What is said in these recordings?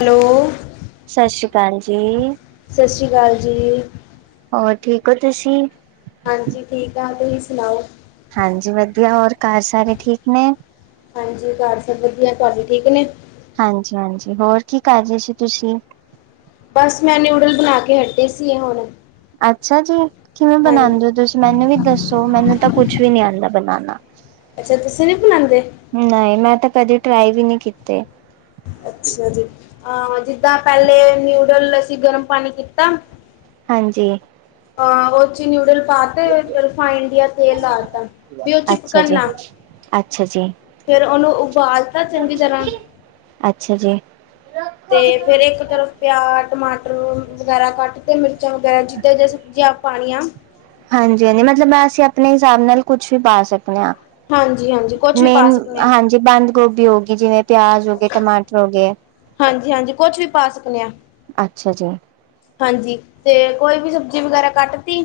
Hello ਸਤਿ ਸ਼੍ਰੀ ਅਕਾਲ ਜੀ। ਸਤਿ ਸ਼੍ਰੀ ਅਕਾਲ ਜੀ। ਹੋਰ ਠੀਕ ਹੋ ਤੁਸੀਂ। ਹਾਂਜੀ ਠੀਕ ਆ ਤੁਸੀਂ ਸੁਣਾਓ। ਹਾਂਜੀ ਵਧੀਆ ਹੋਰ ਘਰ ਸਾਰੇ ਠੀਕ ਨੇ। ਹਾਂਜੀ ਘਰ ਸਭ ਵਧੀਆ ਤੁਹਾਡੇ ਠੀਕ ਨੇ? ਹਾਂਜੀ-ਹਾਂਜੀ ਹੋਰ ਕੀ ਕਾੱਰ ਰੇ ਸੀ ਤੁਸੀ ਬਾੱਸ ਮੈਂ ਨਿਊਡਲ ਬਨਾ ਕੇ ਹਟੇ ਸੀ ਹੁਣ। ਅੱਛਾ ਜੀ, ਕਿਵੇਂ ਹਾਂਜੀ ਬਨਾਂਦੇ ਓ ਤੁਸੀ ਮੈਨੂੰ ਵੀ ਦੱਸੋ ਮੈਨੂੰ ਤਾ ਕੁਛ ਵੀ ਨੀ ਆਂਦਾ ਬਨਾਨਾ। ਅੱਛਾ ਤੁਸੀ ਵੀ ਬਨਾਂਦੇ। ਨਈ ਮੈਂ ਤੇ ਕਦੇ ਟਰਾਈ ਵੀ ਨੀ ਕੀਤੇ। ਅੱਛਾ ਜੀ ਅਹ ਜਿੱਦਾਂ ਪਹਿਲੇ ਨਿਊਡਲ ਅਸੀਂ ਗਰਮ ਪਾਣੀ ਕੀਤਾ ਹਾਂਜੀ। ਹਾਂ ਉਹ ਨਿੂਡਲ ਪਾ ਤੇ ਰਿਫਾਈੰਡ ਤੇਲ ਲਾ ਤਾ ਵੀ ਉਹ ਅੱਛਾ ਜੀ। ਚਿਪਕਨਾ ਅੱਛਾ ਜੀ। ਫਿਰ ਉਹਨੂੰ ਉਬਾਲਤਾ ਚੰਗੀ ਤਰ੍ਹਾਂ। ਅੱਛਾ ਜੀ। ਤੇ ਫਿਰ ਇੱਕ ਤਰਫ ਪਿਆਜ਼ ਟਮਾਟਰ ਵਗੈਰਾ ਕੱਟ। ਤੇ ਮਿਰਚਾਂ ਵਗੈਰਾ ਜਿੱਦਾਂ ਸਬਜ਼ੀਆਂ ਪਾਣੀਆਂ। ਹਾਂਜੀ ਹਾਂਜੀ ਮਤਲਬ ਮੈਂ ਅਸੀਂ ਆਪਣੇ ਹਿਸਾਬ ਨਾਲ ਕੁਛ ਵੀ ਪਾ ਸਕਦੇ ਹਾਂ। ਹਾਂਜੀ ਹਾਂਜੀ ਕੁਛ ਵੀ ਪਾ ਮੇਨ ਸਕਨੇ ਆ ਹਾਂਜੀ ਬੰਦ ਗੋਭੀ ਹੋ ਗਈ ਜਿਵੇਂ ਪਿਆਜ ਹੋ ਗਏ ਟਮਾਟਰ ਹੋ ਗਏ। ਹਾਂਜੀ ਹਾਂਜੀ ਕੁਛ ਵੀ ਪਾ ਸਕਦੇ ਹਾਂ। ਅੱਛਾ ਜੀ। ਹਾਂਜੀ, ਤੇ ਕੋਈ ਵੀ ਸਬਜ਼ੀ ਵਗੈਰਾ ਕੱਟ ਤੀ।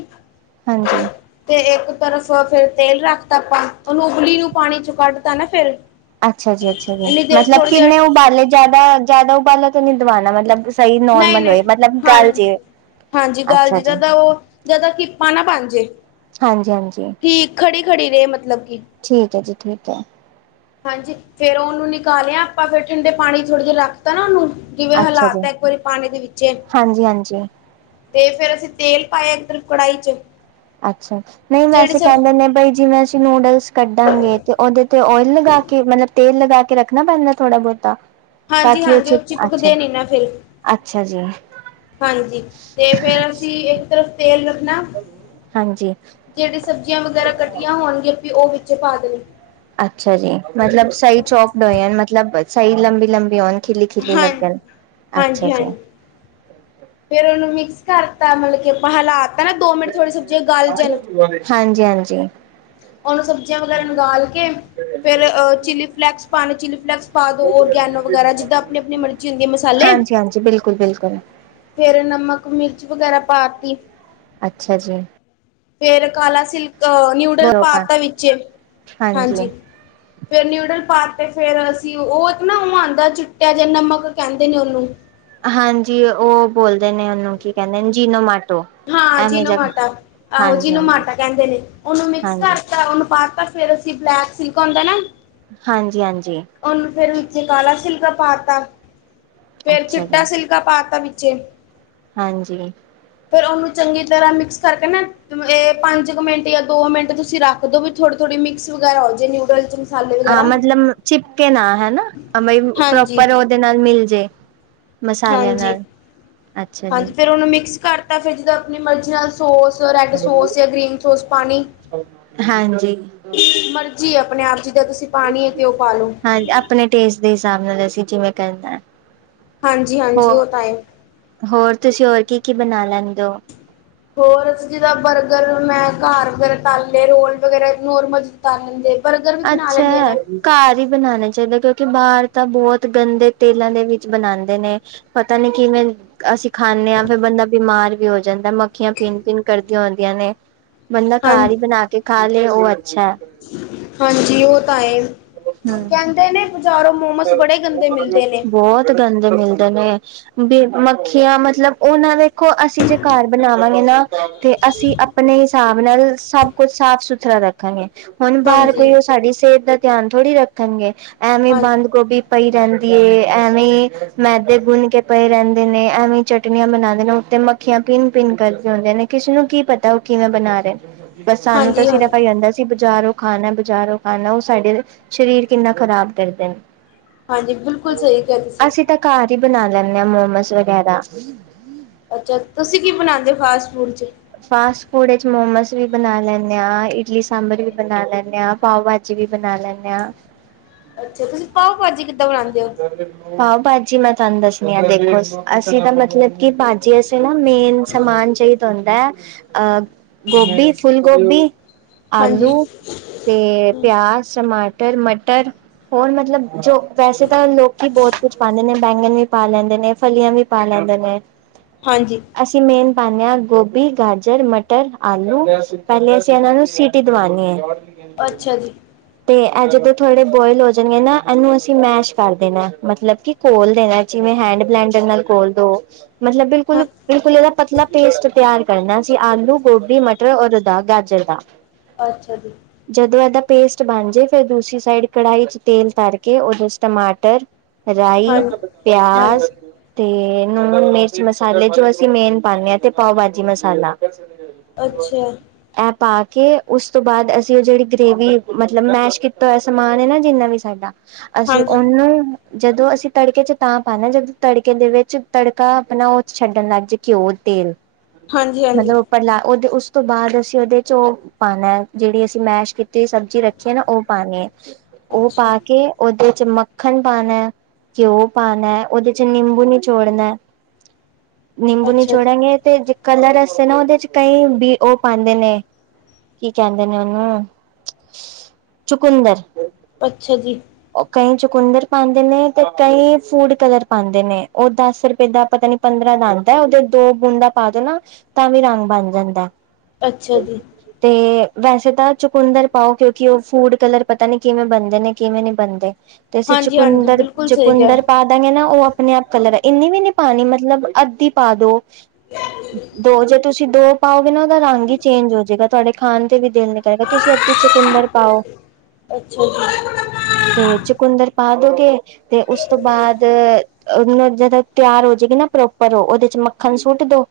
ਹਾਂਜੀ। ਤੇ ਇੱਕ ਤਰਫ ਫਿਰ ਤੇਲ ਰੱਖ ਤਾ ਆਪਾਂ ਉਹਨੂੰ ਉਬਲੀ ਨੂੰ ਪਾਣੀ ਚ ਕੱਢ ਤਾਂ ਨਾ ਫਿਰ ਅੱਛਾ ਜੀ ਅੱਛਾ ਜੀ ਇੰਨੀ ਦੇਰ ਮਤਲਬ ਥੋੜ੍ਹੀ ਦੇਰ ਕਿੰਨੇ ਉਬਾਲੇ ਜਿਆਦਾ ਜਿਆਦਾ ਉਬਾਲਾ ਤਾਂ ਨੀ ਦਵਨਣਾ ਮਤਲਬ। ਸਹੀ ਨਹੀਂ ਨੋਰਮਲ ਹੋਏ ਨਹੀਂ ਮਤਲਬ ਗੱਲ ਜੇ ਹਾਂਜੀ ਹਾਂਜੀ ਗੱਲ ਅੱਛਾ ਜੀ ਜਿੱਦਾਂ ਦਾ ਉਹ ਜ਼ਿਆਦਾ ਕਿਪਾ ਨਾ ਬਣ ਜੇ। ਹਾਂਜੀ ਹਾਂਜੀ। ਠੀਕ ਖੜੀ ਖੜੀ ਰਹੇ ਮਤਲਬ ਕੀ। ਠੀਕ ਹੈ ਜੀ ਠੀਕ ਹੈ। ਹਾਂਜੀ ਫਿਰ ਉਹਨੂੰ ਨਿਕਾਲਿਆ ਆਪਾਂ ਫਿਰ ਠੰਡੇ ਪਾਣੀ ਥੋੜੇ ਜਿਹੇ ਰੱਖਤਾ ਨਾ ਉਹਨੂੰ ਕਿਵੇਂ ਅੱਛਾ ਜੀ ਹਾਲਾਤ ਹੈ ਇੱਕ ਵਾਰੀ ਪਾਣੀ ਦੇ ਵਿੱਚ। ਹਾਂਜੀ ਹਾਂਜੀ ਤੇ ਫਿਰ ਅਸੀਂ ਤੇਲ ਪਾਇਆ ਇਧਰ ਕੜਾਹੀ ਚ ਅੱਛਾ ਨਹੀਂ ਜਿਹੜੀ ਵੈਸੇ ਸਬ ਕਹਿੰਦੇ ਨੇ ਬਈ ਜਿਵੇਂ ਅਸੀਂ ਨੂਡਲਸ ਕੱਢਾਂਗੇ ਤੇ ਉਹਦੇ ਤੇ ਓਇਲ ਲਗਾ ਕੇ ਮਤਲਬ ਤੇਲ ਲਗਾ ਕੇ ਰੱਖਣਾ ਪੈਂਦਾ ਥੋੜਾ ਬਹੁਤਾ ਤਾਂ ਕੀ ਉਹ ਹਾਂਜੀ-ਹਾਂਜੀ ਚਿੱਪ ਅੱਛਾ ਚਿਪਕਦੇ ਨੀ ਨਾ ਫਿਰ ਅੱਛਾ ਜੀ। ਹਾਂਜੀ ਤੇ ਫਿਰ ਅਸੀਂ ਇੱਕ ਤਰਫ ਤੇਲ ਰੱਖਣਾ ਹਾਂਜੀ। ਜਿਹੜੀ ਸਬਜ਼ੀਆਂ ਵਗੈਰਾ ਕੱਟੀਆਂ ਹੋਣਗੀਆਂ ਉਹ ਵਿੱਚ ਪਾ ਦੇ। ਅੱਛਾ ਜੀ ਮਤਲਬ ਸਹੀ ਚੌਕ ਡਏ ਮਤਲਬ ਸਹੀ ਲੰਬੀ ਲੰਬੀ। ਬਿਲੋਨ ਖਿਲੇ ਖਿਲੇ ਹਾਂ ਲੱਗਣ, ਅੱਛਾ ਜੀ। ਫਿਰ ਉਹਨੂੰ ਮਿਕਸ ਕਰਤਾ ਮਤਲਬ ਕਿ ਆਪਾਂ ਹਲਾਤਾ ਹਾਂਜੀ ਹਾਂਜੀ। ਉਹਨੂੰ ਸਬਜ਼ੀਆਂ ਵਗੈਰਾ ਉਬਾਲ ਕੇ। ਫਿਰ ਚਿੱਲੀ ਫਲੇੈਕਸ ਪਾਉਣੇ ਚਿੱਲੀ ਫਲੇਕਸ ਪਾ ਦਿਓ ਔਰਗੈਨੋ ਵਗੈਰਾ ਜਿੱਦਾਂ ਆਪਣੀ ਆਪਣੀ ਮਰਜ਼ੀ ਹੁੰਦੀ ਹੈ ਮਸਾਲੇ ਜੀ ਬਿਲਕੁਲ ਬਿਲਕੁਲ। ਫਿਰ ਨਮਕ ਮਿਰਚ ਵਗੈਰਾ ਪਾ ਤੀ। ਅੱਛਾ ਜੀ। ਫਿਰ ਕਾਲਾ ਸਿਰਕਾ ਨਿਊਡਲ ਪਾ ਤਾ ਵਿੱਚ ਹਾਂਜੀ। ਫਿਰ ਨਿਊਡਲ ਪਾ ਤੇ ਫਿਰ ਅਸੀਂ ਉਹ ਨਾ ਉਹ ਆਉਂਦਾ ਚੁਟਿਆ ਜੇ ਨਮਕ ਕਹਿੰਦੇ ਨੇ ਉਹਨੂੰ। ਹਾਂਜੀ ਉਹ ਬੋਲਦੇ ਨੇ ਉਹਨੂੰ ਕੀ ਕਹਿੰਦੇ ਨੇ ਜੀਨੋਮਾਟੋ। ਹਾਂ ਜੀਨੋ ਮਾਟਾ ਆਹੋ ਜਿਨੂੰ ਹਾਂਜੀ ਮਾਟਾ ਕਹਿੰਦੇ ਨੇ ਉਹਨੂੰ ਮਿਕਸ ਹਾਂਜੀ ਕਰਤਾ ਉਹਨੂੰ ਪਾ ਤਾ। ਫੇਰ ਅਸੀਂ ਬਲੈਕ ਸਿਲਕ ਆਉਂਦਾ ਨਾ। ਹਾਂਜੀ ਹਾਂਜੀ। ਉਹਨੂੰ ਫੇਰ ਵਿੱਚੇ ਕਾਲਾ ਸਿਲਕਾ ਪਾ ਤਾ ਫੇਰ ਅੱਛਾ ਚਿੱਟਾ ਜੀ ਸਿਲਕਾ ਪਾ ਤਾ ਵਿੱਚੇ ਹਾਂਜੀ। ਫਿਰ ਉਹਨੂੰ ਚੰਗੀ ਤਰ੍ਹਾਂ ਮਿਕਸ ਕਰਕੇ ਨਾ ਇਹ ਪੰਜ ਕੁ ਮਿੰਟ ਜਾਂ ਦੋ ਮਿੰਟ ਤੁਸੀਂ ਰੱਖ ਦਿਓ ਵੀ ਥੋੜੀ ਥੋੜ੍ਹੀ ਮਿਕਸ ਵਗੈਰਾ ਹੋ ਜਾਵੇ ਨੂਡਲ ਚ ਮਸਾਲੇ ਹਾਂ ਵਗੈਰਾ ਮਤਲਬ ਚਿਪਕੇ ਨਾ ਹਨਾ ਬਈ ਹਾਂਜੀ ਪ੍ਰੋਪਰ ਉਹਦੇ ਨਾਲ ਮਿਲ ਜੇ। ਮਸਾਲਿਆਂ ਹਾਂਜੀ ਨਾਲ ਅੱਛਾ ਜੀ ਹਾਂਜੀ ਫੇਰ ਉਹਨੂੰ ਮਿਕਸ ਕਰਤਾ ਫਿਰ ਜਦੋਂ ਆਪਣੀ ਮਰਜ਼ੀ ਨਾਲ ਸੋਸ ਰੈਡ ਸੋਸ ਜਾਂ ਗ੍ਰੀਨ ਸੋਸ ਪਾਣੀ ਹਾਂਜੀ ਮਰਜ਼ੀ ਆਪਣੇ ਆਪ ਜਿੱਦਾਂ ਤੁਸੀਂ ਪਾਣੀ ਹੈ ਤੇ ਉਹ ਪਾਲੋ। ਹਾਂ ਆਪਣੇ ਟੇਸਟ ਦੇ ਹਿਸਾਬ ਨਾਲ ਅਸੀਂ ਜਿਵੇਂ ਕਰਨਾ। ਹਾਂਜੀ ਹਾਂਜੀ ਹੋ ਉਹ ਤਾਂ ਹੈ। ਹੋਰ ਤੁਸੀਂ ਹੋਰ ਕੀ ਕੀ ਬਣਾ ਲੈਂਦੇ ਹੋ। ਹੋਰ ਜਿੱਦਾਂ ਬਰਗਰ ਮੈਂ ਘਰ ਵਗੈਰਾ ਤਾਲੇ ਰੋਲ ਵਗੈਰਾ ਨਰਮਲ ਤਾਲ ਲੈਂਦੇ। ਬਰਗਰ ਵੀ ਬਣਾ ਅੱਛਾ ਲੈਂਣੀ ਹਾਂ ਮੈਂ। ਘਰ ਹੀ ਬਣਾਉਣਾ ਚਾਹੀਦਾ ਕਿਉਂਕਿ ਬਾਹਰ ਤਾਂ ਬਹੁਤ ਗੰਦੇ ਤੇਲਾਂ ਦੇ ਵਿੱਚ ਬਣਾਉਂਦੇ ਨੇ। ਪਤਾ ਨੀ ਕਿਵੇਂ ਅਸੀਂ ਖਾਣੇ ਹਾਂ ਫਿਰ ਬੰਦਾ ਬਿਮਾਰ ਵੀ ਹੋ ਜਾਂਦਾ ਮੱਖੀਆਂ ਭਿਣ ਭਿਣ ਕਰਦੀਆਂ ਹੁੰਦੀਆਂ ਨੇ। ਬੰਦਾ ਹਾਂ ਘਰ ਹੀ ਬਣਾ ਕੇ ਖਾ ਲਏ ਉਹ ਅੱਛਾ ਹੈ। ਹਾਂਜੀ ਉਹ ਤਾਂ ਹੈ ਹਮ ਕਹਿੰਦੇ ਨੇ ਬਜ਼ਾਰੋਂ ਮੋਮਸ ਬੜੇ ਗੰਦੇ ਮਿਲਦੇ ਨੇ। ਬਹੁਤ ਗੰਦੇ ਮਿਲਦੇ ਨੇ। ਬੀ ਮੱਖੀਆਂ ਮਤਲਬ ਉਹ ਨਾ ਦੇੇਖੋ ਅਸੀਂ ਜੇ ਘਰ ਬਣਾਵਾਂਗੇ ਨਾ। ਤੇ ਅਸੀਂ ਆਪਣੇ ਹਿਸਾਬ ਨਾਲ ਸਭ ਕੁਛ ਸਾਫ ਸੁਥਰਾ ਰੱਖਾ ਗੇ ਹੁਣ ਬਾਹਰ ਹਾਂਜੀ ਕੋਈ ਉਹ ਸਾਡੀ ਸਿਹਤ ਦਾ ਧਿਆਨ ਥੋੜ੍ਹੀ ਰੱਖਣਗੇ ਐਵੇਂ ਹਾਂ ਬੰਦ ਗੋਭੀ ਪਈ ਰਹਿੰਦੀ ਏ ਐਵੇਂ ਮੈਦੇ ਗੁੰਨ ਕੇ ਪਏ ਰਹਿੰਦੇ ਨੇ ਐਵੇਂ ਚਟਨੀ ਆਂ ਬਣਾਉਂਦੇ ਨੇ ਉਤੇ ਮੱਖੀਆਂ ਭਿੰਨ ਭਿੰਨ ਕਰਦੇ ਹੁੰਦੇ ਨੇ ਕਿਸੇ ਨੂੰ ਕੀ ਪਤਾ ਉਹ ਕਿਵੇਂ ਬਣਾ ਰਹੇ। ਬਸ ਸਾਨੂੰ ਤਾਂ ਹਾਂਜੀ ਸਿਰਫ ਆਹੀ ਹਾਂਜੀ ਆਂਦਾ। ਅਸੀਂ ਬਾਜ਼ਾਰੋਂ ਖਾਣਾ ਬਜ਼ਾਰੋਂ ਖਾਣਾ ਉਹ ਸਾਡੇ ਸ਼ਰੀਰ ਕਿੰਨਾ ਖ਼ਰਾਬ ਕਰਦੇ ਨੇ। ਹਾਂਜੀ ਬਿਲਕੁਲ ਸਹੀ ਕਿਹਾ ਤੁਸੀਂ। ਅਸੀਂ ਤਾਂ ਘਰ ਹੀ ਬਣਾ ਲੈਂਦੇ ਹਾਂ ਮੋਮੋਸ ਵਗੈਰਾ। ਅੱਛਾ ਤੁਸੀਂ ਕੀ ਬਣਾਉਂਦੇ ਹੋ ਫਾਸਟ ਫੂਡ ਚ। ਫਾਸਟ ਫੂਡ ਵਿੱਚ ਮੋਮੋਸ ਵੀ ਬਣਾ ਲੈਂਦੇ ਹਾਂ ਇਡਲੀ ਸਾਂਬਰ ਵੀ ਬਣਾ ਲੈਂਦੇ ਆ ਪਾਵ। ਵੀ ਬਣਾ ਲੈਂਦੇ ਹਾਂ। ਅੱਛਾ ਤੁਸੀਂ ਪਾਓ ਭਾਜੀ ਕਿੱਦਾਂ ਬਣਾਉਂਦੇ ਹੋ। ਪਾਓ ਭਾਜੀ ਮੈਂ ਤੁਹਾਨੂੰ ਦੱਸਣੀ ਆ ਦੇਖੋ ਅਸੀਂ ਤਾਂ ਮਤਲਬ ਕਿ ਭਾਜੀ। ਚ ਅਸੀਂ ਨਾ ਮੇਨ ਸਮਾਨ ਚਾਹੀਦਾ ਹੁੰਦਾ ਹੈ। ਅ ਗੋਭੀ ਫੁੱਲ ਗੋਭੀ ਹਾਂਜੀ ਆਲੂ। ਤੇ ਪਿਆਜ ਟਮਾਟਰ ਮਟਰ ਹੋਰ ਮਤਲਬ ਜੋ ਵੈਸੇ। ਤਾਂ ਲੋਕੀ ਬਹੁਤ ਕੁਝ ਪਾਉਂਦੇ ਨੇ ਬੈਂਗਣ ਵੀ ਪਾ ਲੈਂਦੇ ਨੇ ਫਲੀਆਂ ਵੀ ਪਾ ਲੈਂਦੇ ਨੇ। ਹਾਂਜੀ। ਅਸੀਂ ਮੇਨ ਪਾਦੇ ਹਾਂ ਗੋਭੀ ਗਾਜਰ ਮਟਰ ਆਲੂ ਪਹਿਲੇ ਅਸੀਂ ਇਹਨਾਂ ਨੂੰ ਸੀ। ਟੀ ਦਵਾਨੇ ਹੈ। ਅੱਛਾ ਜੀ ਤੇ ਅ ਜਦੋਂ ਥੋੜੇ ਬੋਇਲ ਹੋ ਜਾਣਗੇ ਨਾ ਇਹਨੂੰ ਅਸੀਂ ਮੈਸ਼। ਕਰ ਦੇਣਾ ਮਤਲਬ ਕਿ ਘੋਲ ਦੇਣਾ ਜਿਵੇਂ ਹੈਂਡ ਬਲੈਂਡਰ ਨਾਲ ਘੋਲ ਦੋ ਮਤਲਬ ਹਾਂ ਬਿਲਕੁਲ। ਬਿਲਕੁਲ ਇਹਦਾ ਪਤਲਾ ਪੇਸਟ ਤਿਆਰ ਕਰਨਾ ਅਸੀ ਆਲੂ ਗੋਭੀ ਮਟਰ ਔਰ ਉਹਦਾ ਗਾਜਰ ਦਾ। ਅੱਛਾ ਜੀ। ਜਦੋਂ ਇਹਦਾ ਪੇਸਟ ਬਣ ਜੇ ਫਿਰ ਦੂਸਰੀ ਸਾਈਡ ਕੜਾਹੀ ਚ ਤੇਲ ਧਰ ਕੇ ਉਦੋਂ। ਟਮਾਟਰ ਰਾਈ ਹਾਂ ਹਾਂ ਪਿਆਜ਼। ਤੇ ਨੂੰਣ ਮਿਰਚ ਮਸਾਲੇ ਜੋ ਅਸੀਂ ਮੇਨ ਪਾਂਦੇ ਹਾਂ ਤੇ ਪਾਓ ਭਾਜੀ ਮਸਾਲਾ। ਅੱਛਾ। ਇਹ ਪਾ ਕੇ ਉਸ ਤੋਂ ਬਾਅਦ ਅਸੀਂ ਉਹ ਜਿਹੜੀ ਗ੍ਰੇਵੀ ਮਤਲਬ ਮੈਸ਼ ਕੀਤਾ ਹੋਇਆ ਸਮਾਨ ਐ ਨਾ ਜਿੰਨਾ ਵੀ ਸਾਡਾ। ਅਸੀਂ। ਹਾਂਜੀ ਨੂੰ ਜਦੋਂ ਅਸੀਂ ਤੜਕੇ ਚ ਤਾਂ ਪਾਣਾ ਜਦੋਂ ਤੜਕੇ ਦੇ ਵਿੱਚ ਤੜਕਾ ਆਪਣਾ ਓਹ। ਛੱਡਣ ਲੱਗ ਜੇ ਘਿਓ ਤੇਲ ਹਾਂਜੀ ਹਾਂਜੀ ਮਤਲਬ ਪਹਿਲਾ ਉਹ ਉਸ ਤੋਂ ਬਾਅਦ ਅਸੀਂ ਉਹਦੇ ਚੋ। ਪਾਣਾ ਜਿਹੜੀ ਅਸੀਂ ਮੈਸ਼ ਕੀਤੀ ਸਬਜ਼ੀ ਰੱਖੀ ਹੈ ਨਾ ਉਹ ਪਾਣੀ ਐ। ਉਹ ਅੱਛਾ ਪਾ ਕੇ ਉਹਦੇ। ਚ ਮੱਖਣ ਪਾਣਾ ਘਿਓ ਪਾਣਾ ਉਹਦੇ ਚ ਨਿੰਬੂ ਨਿਚੋੜਨਾ। ਨਿੰਬੂ ਅੱਛਾ ਜੀ ਨਿਚੋੜਾਂਗੇ ਤੇ ਕਲਰ ਵਾਸਤੇ ਨਾ ਉਹਦੇ ਚ ਕਈ ਬੀ ਉਹ ਪਾਂਦੇ ਨੇ। ਕੀ ਕਹਿੰਦੇ ਨੇ ਉਹਨੂੰ ਚੁਕੰਦਰ। ਅੱਛਾ ਜੀ। ਕਈ ਚੁਕੰਦਰ ਪਾਂਦੇ ਨੇ ਤੇ ਕਈ ਫੂਡ ਕਲਰ ਪਾਂਦੇ ਨੇ ਉਹ ਦਸ ਰੁਪਏ ਦਾ ਪਤਾ ਨੀ। ਪੰਦਰਾਂ ਦਾ ਆਂਦਾ ਉਹਦੇ ਦੋ ਬੂੰਦਾਂ ਪਾ ਦੇ ਨਾ ਤਾਂ ਵੀ ਰੰਗ ਬਣ ਜਾਂਦਾ। ਅੱਛਾ ਜੀ। ਤੇ ਵੈਸੇ ਤਾਂ ਚੁਕੰਦਰ ਪਾਓ ਕਿਉਂਕਿ ਉਹ ਫੂਡ ਕਲਰ ਪਤਾ ਨੀ ਕਿਵੇਂ ਬਣਦੇ ਨੇ ਕਿਵੇਂ ਨਈ। ਬਣਦੇ ਤੂੰਸੀਂ ਹਾਂਜੀ ਹਾਂਜੀ ਚੁਕੰਦਰ ਬਿਲਕੁਲ ਸਹੀ ਕਿਹਾ ਚੁਕੰਦਰ ਪਾ ਲਾਂਗੇ ਨਾ ਉਹ ਆਪਣੇ ਆਪ ਕਲਰ ਹੈ, ਇੰਨੀ ਵੀ ਨੀ ਪਾਣੀ ਮਤਲਬ ਅੱਧੀ ਪਾ ਦੋ। ਦੋ ਜੇ ਤੁਸੀਂ ਦੋ। ਪਾਓ ਵੀ ਨਾ ਉਹਦਾ ਰੰਗ ਹੀ ਚੇਂਜ ਹੋਜੇਗਾ ਤੁਹਾਡੇ ਖਾਣ ਦਾ ਵੀ ਦਿਲ ਨ ਕਰੇਗਾ ਤੁਸੀਂ ਅੱਧੀ ਚਕੁੰਦਰ ਪਾਓ। ਅੱਛਾ ਜੀ। ਤੇ ਚੁਕੰਦਰ ਪਾ ਦੋਗੇ ਤੇ ਉਸ ਤੋਂ ਬਾਅਦ। ਉਹਨੂੰ ਜਦੋਂ ਤਿਆਰ ਹੋ ਜਾਏਗੀ ਨਾ ਪ੍ਰੋਪਰ ਉਹਦੇ ਚ ਮੱਖਣ ਸੁੱਟ ਦੋ।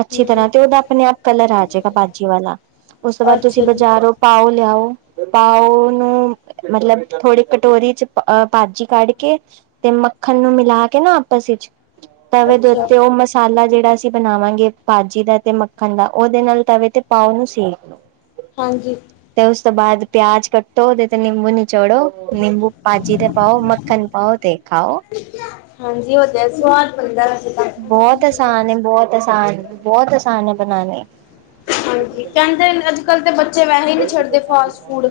ਅੱਛੀ ਹਮ ਤਰ੍ਹਾਂ ਤੇ ਉਹਦਾ ਆਪਣੇ ਆਪ ਕਲਰ ਆ ਜਾਏਗਾ ਭਾਜੀ ਵਾਲਾ, ਉਸ ਤੋਂ ਬਾਅਦ ਤੁਸੀਂ ਅੱਛਾ ਜੀ ਬਾਜ਼ਾਰੋ। ਪਾਓ ਲਿਆਓ ਪਾਓ ਨੂੰ ਮਤਲਬ ਥੋੜੀ ਕਟੋਰੀ ਚ ਭਾਜੀ ਕੱਢ ਕੇ ਤੇ ਮੱਖਣ ਨੂੰ ਮਿਲਾ ਕੇ ਨਾ ਆਪਸ ਵਿੱਚ। ਤਵੇ ਦੇ ਅੱਛਾ ਉਤੇ ਉਹ ਮਸ ਮਸਾਲਾ ਜਿਹੜਾ ਅਸੀਂ ਬਣਾਵਾਂਗੇ ਭਾਜੀ ਦਾ, ਤੇ ਮੱਖਣ ਦਾ ਉਹਦੇ ਨਾਲ ਤਵੇ ਤੇ ਪਾਓ ਉਹਨੂੰ ਸੇਕ [unintelligible] ਹਾਂਜੀ। ਤੇ ਉਸ ਤੋਂ ਬਾਅਦ ਪਿਆਜ ਕੱਟੋ, ਉਹਦੇ ਤੇ ਨਿੰਬੂ ਨਿ ਨਿਚੜੋ ਨਿੰਬੂ ਪਾਜੀ ਤੇ ਪਾਓ, ਮੱਖਣ ਪਾਓ ਤੇ ਖਾਓ। ਹਾਂਜੀ, ਉਹਦਾ ਸਵਾਦ ਬਣਦਾ ਹਜੇ ਤੱਕ ਬਹੁਤ ਆਸਾਨ ਏ, ਬਹੁਤ ਆਸਾਨ ਏ, ਬਹੁਤ ਆਸਾਨ ਏ ਬਣਾਣੇ। ਹਾਂਜੀ ਕਹਿੰਦੇ ਅੱਜ ਕੱਲ੍ਹ ਤੇ ਬੱਚੇ ਵੈਸੇ ਹੀ ਨਹੀਂ ਛੱਡਦੇ ਫਾਸਟ ਫੂਡ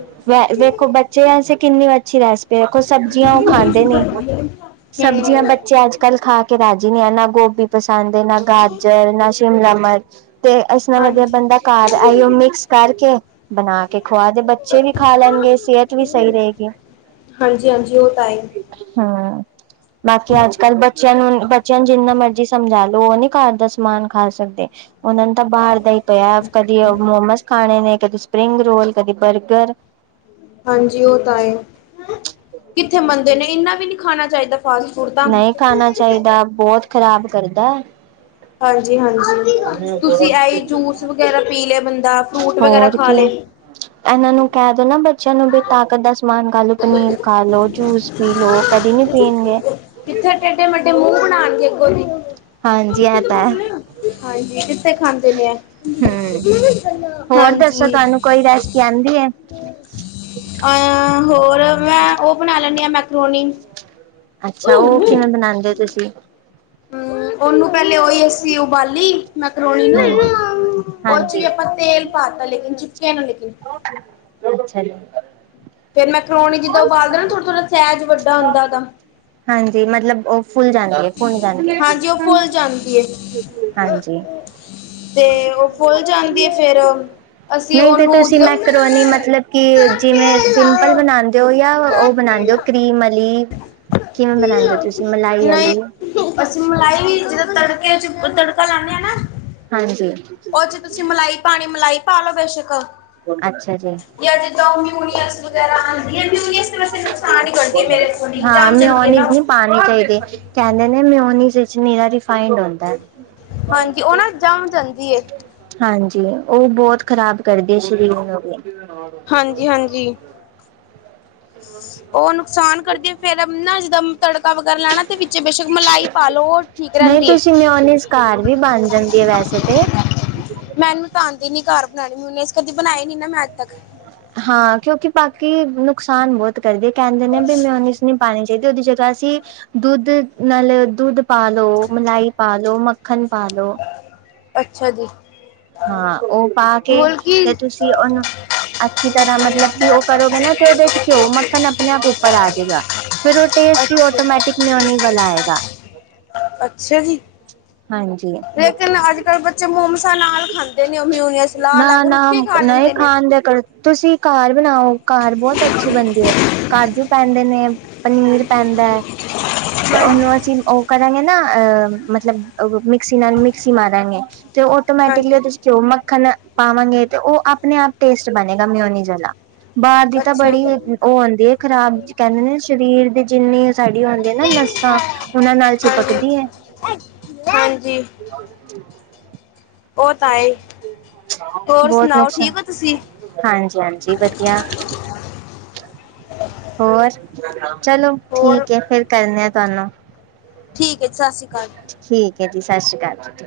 ਦੇਖੋ ਬੈ ਬੱਚੇ ਵੈਸੇ ਕਿੰਨੀ ਅੱਛੀ ਰੈਸਪੀ ਦੇਖੋ, ਸਬਜ਼ੀਆਂ ਉਹ ਖਾਂਦੇ ਨੀ, ਸਬਜ਼ੀਆਂ ਹਮ ਬੱਚੇ ਅੱਜ ਕੱਲ ਖਾ ਕੇ ਰਾਜੀ ਨੇ ਆ, ਨਾ ਗੋਭੀ ਪਸੰਦ ਐ, ਨਾ ਗਾਜਰ ਨਾ ਸ਼ਿਮਲਾ ਮਿਰਚ ਤੇ ਇਸ ਨਾਲ ਵਧੀਆ ਹਾਂਜੀ ਬਣਦਾ, ਘਰ ਆਈਓ ਮਿਕਸ ਕਰਕੇ ਬਣਾ ਕੇ ਖੁਆ ਦੇ ਬੱਚੇ ਵੀ ਖਾ ਲੈਣਗੇ, ਸਿਹਤ ਵੀ ਸਹੀ ਰਹੇਗੀ। ਹਾਂਜੀ ਹਾਂਜੀ ਉਹ ਤਾਂ ਹੈ ਹੂੰ, ਬਾਕੀ ਅੱਜ-ਕੱਲ੍ਹ ਬੱਚਿਆਂ ਨੂੰ-ਬੱਚਿਆਂ ਨੂੰ ਜਿੰਨਾ ਮਰਜ਼ੀ ਜੀ ਸਮਝਾ ਲੋ ਉਹ ਨੀ ਘਰ ਦਾ ਸਮਾਨ ਖਾ ਸਕਦੇ, ਉਹਨਾਂ ਨੂੰ ਤਾਂ ਬਾਹਰ ਦਾ ਹੀ ਪਿਆ। ਕਦੀ ਮੋਮੋਜ਼ ਖਾਣੇ ਨੇ, ਕਦੀ ਸਪਰਿੰਗ ਰੋਲ, ਕਦੀ ਬਰਗਰ ਹਾਂਜੀ ਉਹ ਤਾਂ ਏ ਕਿੱਥੇ ਮੰਨਦੇ ਨੇ, ਇੰਨਾ ਵੀ ਨਹੀਂ ਖਾਣਾ ਚਾਹੀਦਾ ਫਾਸਟ ਫੂਡ। ਤਾਂ ਨਹੀਂ ਖਾਣਾ ਚਾਹੀਦਾ, ਬਹੁਤ ਖਰਾਬ ਕਰਦਾ। ਹਾਂਜੀ-ਹਾਂਜੀ, ਤੁਸੀਂ ਐਹੀ ਜੂਸ ਵਗੈਰਾ ਪੀ ਲਏ, ਬੰਦਾ ਫਰੂਟ ਵਗੈਰਾ ਹੋਰ ਖਾ ਕੀ ਲਏ। ਇਹਨਾਂ ਨੂੰ ਕਹਿ ਦੋ ਨਾ, ਬੱਚਿਆਂ ਨੂੰ ਵੀ ਤਾਕਤ ਦਾ ਸਮਾਨ ਕੱਲ ਪਨੀਰ ਖਾ ਲਓ, ਜੂਸ ਪੀ ਲਓ, ਕਦੀ ਨੀ ਪੀਣਗੇ। ਕਿੱਥੇ ਟੇਡੇ ਮੇਡੇ ਮੂੰਹ ਬਨਾਣਗੇ ਅੱਗੋ ਦੀ। ਹਾਂਜੀ ਐਹ ਤਾਂ ਐ। ਹਾਂਜੀ ਕਿੱਥੇ ਖਾਂਦੇ ਨੇ ਆ ਹੂੰ ਹੋਰ ਦੱਸੋ ਹਾਂਜੀ। ਤੁਹਾਨੂੰ ਕੋਈ ਰੈਸਪੀ ਆਂਦੀ ਹੈ ਅਹ ਹੋਰ ਮੈਂ ਉਹ ਬਣਾ ਲੈਣੀ ਆ ਮੈਕਰੋਨੀ ਅੱਛਾ, ਉਹ ਕਿਵੇਂ ਬਣਾਉਂਦੇ ਤੁਸੀਂ? ਹੂੰ ਉਹਨੂੰ ਪਹਿਲੇ ਓਹੀ ਅਸੀਂ ਉਬਾਲੀ ਮੈਂ ਕਰੋਣੀ ਨੂੰ ਹੂੰ ਉਹ ਚ ਵੀ ਹਾਂਜੀ ਆਪਾਂ। ਤੇਲ ਪਾਤਾ ਲੇਕਿਨ ਚੁਪਕੇ ਨੂੰ ਲੇਕਿਨ ਅੱਛਾ, ਫੇ ਮੈਂ ਕਰੋਣੀ ਜਿੱਦਾ ਉਬਾਲਦਾ ਨਾ ਥੋੜਾ-ਥੋੜ੍ਹਾ ਸਹਿਜ ਵੱਡਾ ਹੁੰਦਾ। ਹਾਂਜੀ, ਮਤਲਬ ਉਹ ਫੁੱਲ ਜਾਣਗੇ ਫੁੱਲ ਜਾਣਗੇ। ਹਾਂਜੀ ਉਹ ਫੁੱਲ ਜਾਂਦੀ ਏ ਹਾਂਜੀ, ਤੇ ਉਹ ਫੁੱਲ ਜਾਂਦੀ ਏ ਫੇਰ ਅਸੀਂ ਨਹੀਂ ਤੇ ਉਹਨੂੰ ਤੁਸੀਂ ਮੈਂ ਜਦੋਂ ਕਰੋਣੀ ਮਤਲਬ ਕਿ ਜਿਵੇਂ ਸਿੰ ਪਲ ਬਣਾਦੇ ਔਰ ਜਾਂ ਉਹ ਬਣਾਦੇ ਓ ਕਰੀਮ ਅਲੀ। ਕਿਵੇਂ ਬਣਾਉਂਦੇ ਹੋ, ਤੁਸੀਂ ਮਲਾਈ ਨਹੀਂ ਵਾਲੀ ਅਸੀਂ ਮਲਾਈ ਵੀ ਜਿਦੋਂ ਤੜਕੇ ਚ ਤੜਕਾ ਲਾਦੇ ਹਾਂ ਨਾ ਹਾਂਜੀ, ਉਹ ਚ ਤੁਸੀਂ ਮਲਾਈ ਪਾਣੀ ਮਲਾਈ ਪਾਲੋ ਬੇਸ਼ੱਕ ਅੱਛਾ ਜੀ, ਜਾਂ ਜਿੱਦਾਂ ਉਹ ਮਿਊਨੀਸ ਵਗੈਰਾ ਆਉਂਦੀ ਹੈ, ਮਿਊਨੀ ਵਾਸ ਨੁਕਸਾਨੀ ਕਰਣਦੀ ਮੇਰੇ [unintelligible] ਹਾਂ ਚਾਮ ਚੱਲਗੇ ਮਿਓਨੀਜ਼ ਨਾ, ਨਹੀਂ ਪਾਉਣੀ ਕਹਿੰਦੇ ਨੇ ਮਿਉਨੀ ਰਿਫੇਡ ਹੁੰਦਾ। ਹਾਂਜੀ, ਉਹ ਨਾ ਜਾ ਜਾਂਦੀ ਹਾਂਜੀ, ਉਹ ਬਹੁਤ ਖਰਾਬ ਕਰਦੀ ਆ ਸਰੀਰ ਨੂੰ ਵੀ। ਹਾਂਜੀ-ਹਾਂਜੀ, ਉਹ ਨੁਕਸਾਨ ਕਰਦੀ ਫੇਰ ਨਾ ਜਿੱਦਾਂ ਤੜਕਾ ਵਗੈਰਾ ਲਾਣਾ ਤੇ ਵਿੱਚ ਬੇਸ਼ੱਕ ਮਲਾਈ ਪਾ ਲਓ ਉਹ ਠੀਕ ਨਹੀਂ ਰਹਿੰਦੀ ਹੈ ਤੁਸੀਂ ਮਿਓਨੀ ਘਰ ਚ ਵੀ ਬਣ ਜਾਂਦੀ ਹੈ ਵੈਸੇ। ਮੈਨੂੰ [unintelligible] ਤਾਂ ਆਉਂਦੇ ਨੀ ਘਰ ਬਣਾਉਣੇ ਮੈ ਉਹਨੇ ਇਸ ਕਦੇ ਬਣਾਏ ਨੀ ਨਾ ਮੈਂ ਅੱਜ ਤੱਕ। ਹਾਂ ਕਿਉਂਕਿ ਬਾਕੀ ਨੁਕਸਾਨ ਬਹੁਤ ਕਿ ਘਰਦੇ ਕਹਿੰਦੇ ਨੇ ਵੀ ਮਿਊਨੀਸ ਨੀ ਪਾਉਣੀ ਚਾਹੀਦੀ ਉਹਦੀ ਜਗ੍ਹਾ ਅਸੀਂ ਦੁੱਧ ਨਾਲ ਦੁੱਧ ਪਾ ਲੋ ਮਲਾਈ ਪਾ ਲੋ ਮੱਖਣ ਪਾ ਲੋ। ਅੱਛਾ ਜੀ ਹਾਂ ਉਹ ਪਾ ਕੇ ਮੁਲਕੀ ਤੇ ਤੁਸੀਂ ਉਹਨੂੰ ਅੱਛੀ ਤਰ੍ਹਾਂ ਮਤਲਬ ਕਿ ਉਹ ਕਰੋਗੇ ਨਾ ਤੇ ਉਹਦੇ 'ਚ ਘਿਓ ਮੱਖਣ ਆਪਣੇ ਆਪ ਉੱਪਰ ਆ ਜਾਏਗਾ। ਫਿਰ ਉਹ ਟੇਸਟ ਹੀ ਅੱਛਾ ਆਟੋਮੈਟਿਕ ਮਿਊਨੀ ਵਾਲਾ ਆਏਗਾ। ਅੱਛਾ ਜੀ ਹਾਂਜੀ ਲੇਕਿਨ ਅੱਜ ਕੱਲ ਬੱਚੇ ਮੋਮਸਾ ਨਾਲ ਖਾਂਦੇ ਨੇ ਉਹ ਮਿਊਨੀਅਸ ਲਾ ਨਾ ਲਾ ਕੇ -ਨਾ ਰੁੱਖੇ ਖਾ ਨਹੀਂ ਲੈਂਦੇ ਨੇ ਖਾਂ ਦਿਆ ਕਰ। ਤੁਸੀਂ ਘਾਰ ਬਣਾਓ ਘਾਰ ਬਹੁਤ ਅੱਛੀ ਬਣਦੀ ਹੈ ਕਾਜੂ ਪੈਂਦੇ ਨੇ ਪਨੀਰ ਪੈਂਦਾ ਤੇ ਉਹਨੂੰ ਹਾਂਜੀ ਅਸੀਂ ਉਹ ਕਰ ਐਵੇਂ ਨਾ ਅਹ ਮਤਲਬ ਮਿਕਸੀ ਨਾਲ ਮਿਕਸੀ ਮਾਰਾਂਗੇ ਤੇ ਟੋਮੈਟਿਕਲੀ ਹਾਂਜੀ ਤੁਸੀ ਘਿਓ ਮੱਖਣ ਪਾਵਾਂਗੇ ਤੇ ਉਹ ਆਪਣੇ ਆਪ ਟੇਸਟ ਬਣੇਗਾ ਮਿਊਨੀ ਜਲਾ ਬਾਹਰ ਦੀ ਤਾਂ ਅੱਛਾ ਬੜੀ ਜੀ ਉਹ ਹੁੰਦੀ ਹੈ ਖ਼ਰਾਬ ਕਹਿੰਦੇ ਨੇ ਸਰੀਰ ਦੇ ਜਿੰਨੇ ਸਾਡੀ ਹੁੰਦੀਆਂ ਨਾ ਨੱਸਾਂ ਉਹਨਾਂ ਨਾਲ ਹਾਂਜੀ ਚਿਪਕਦੀ ਏ। ਹਾਂਜੀ [inaudible] ਉਹ ਤਾਂ ਹੈ [inaudible] ਹੋਰ ਬਹੁਤ ਸੁਣਾਓ ਨਸ਼ਾ ਠੀਕ ਹੋ ਤੁਸੀਂ ਹਾਂਜੀ -ਹਾਂਜੀ ਵਧੀਆ ਹੋਰ ਚਲੋ ਹੋਰ ਠੀਕ ਹੈ ਫੇਰ ਕਰਨੇ ਆ ਤੁਹਾਨੂੰ ਠੀਕ ਹੈ ਸਤਿ ਸ਼੍ਰੀ ਅਕਾਲ। ਠੀਕ ਹੈ ਜੀ ਸਤਿ ਸ਼੍ਰੀ ਅਕਾਲ ਜੀ।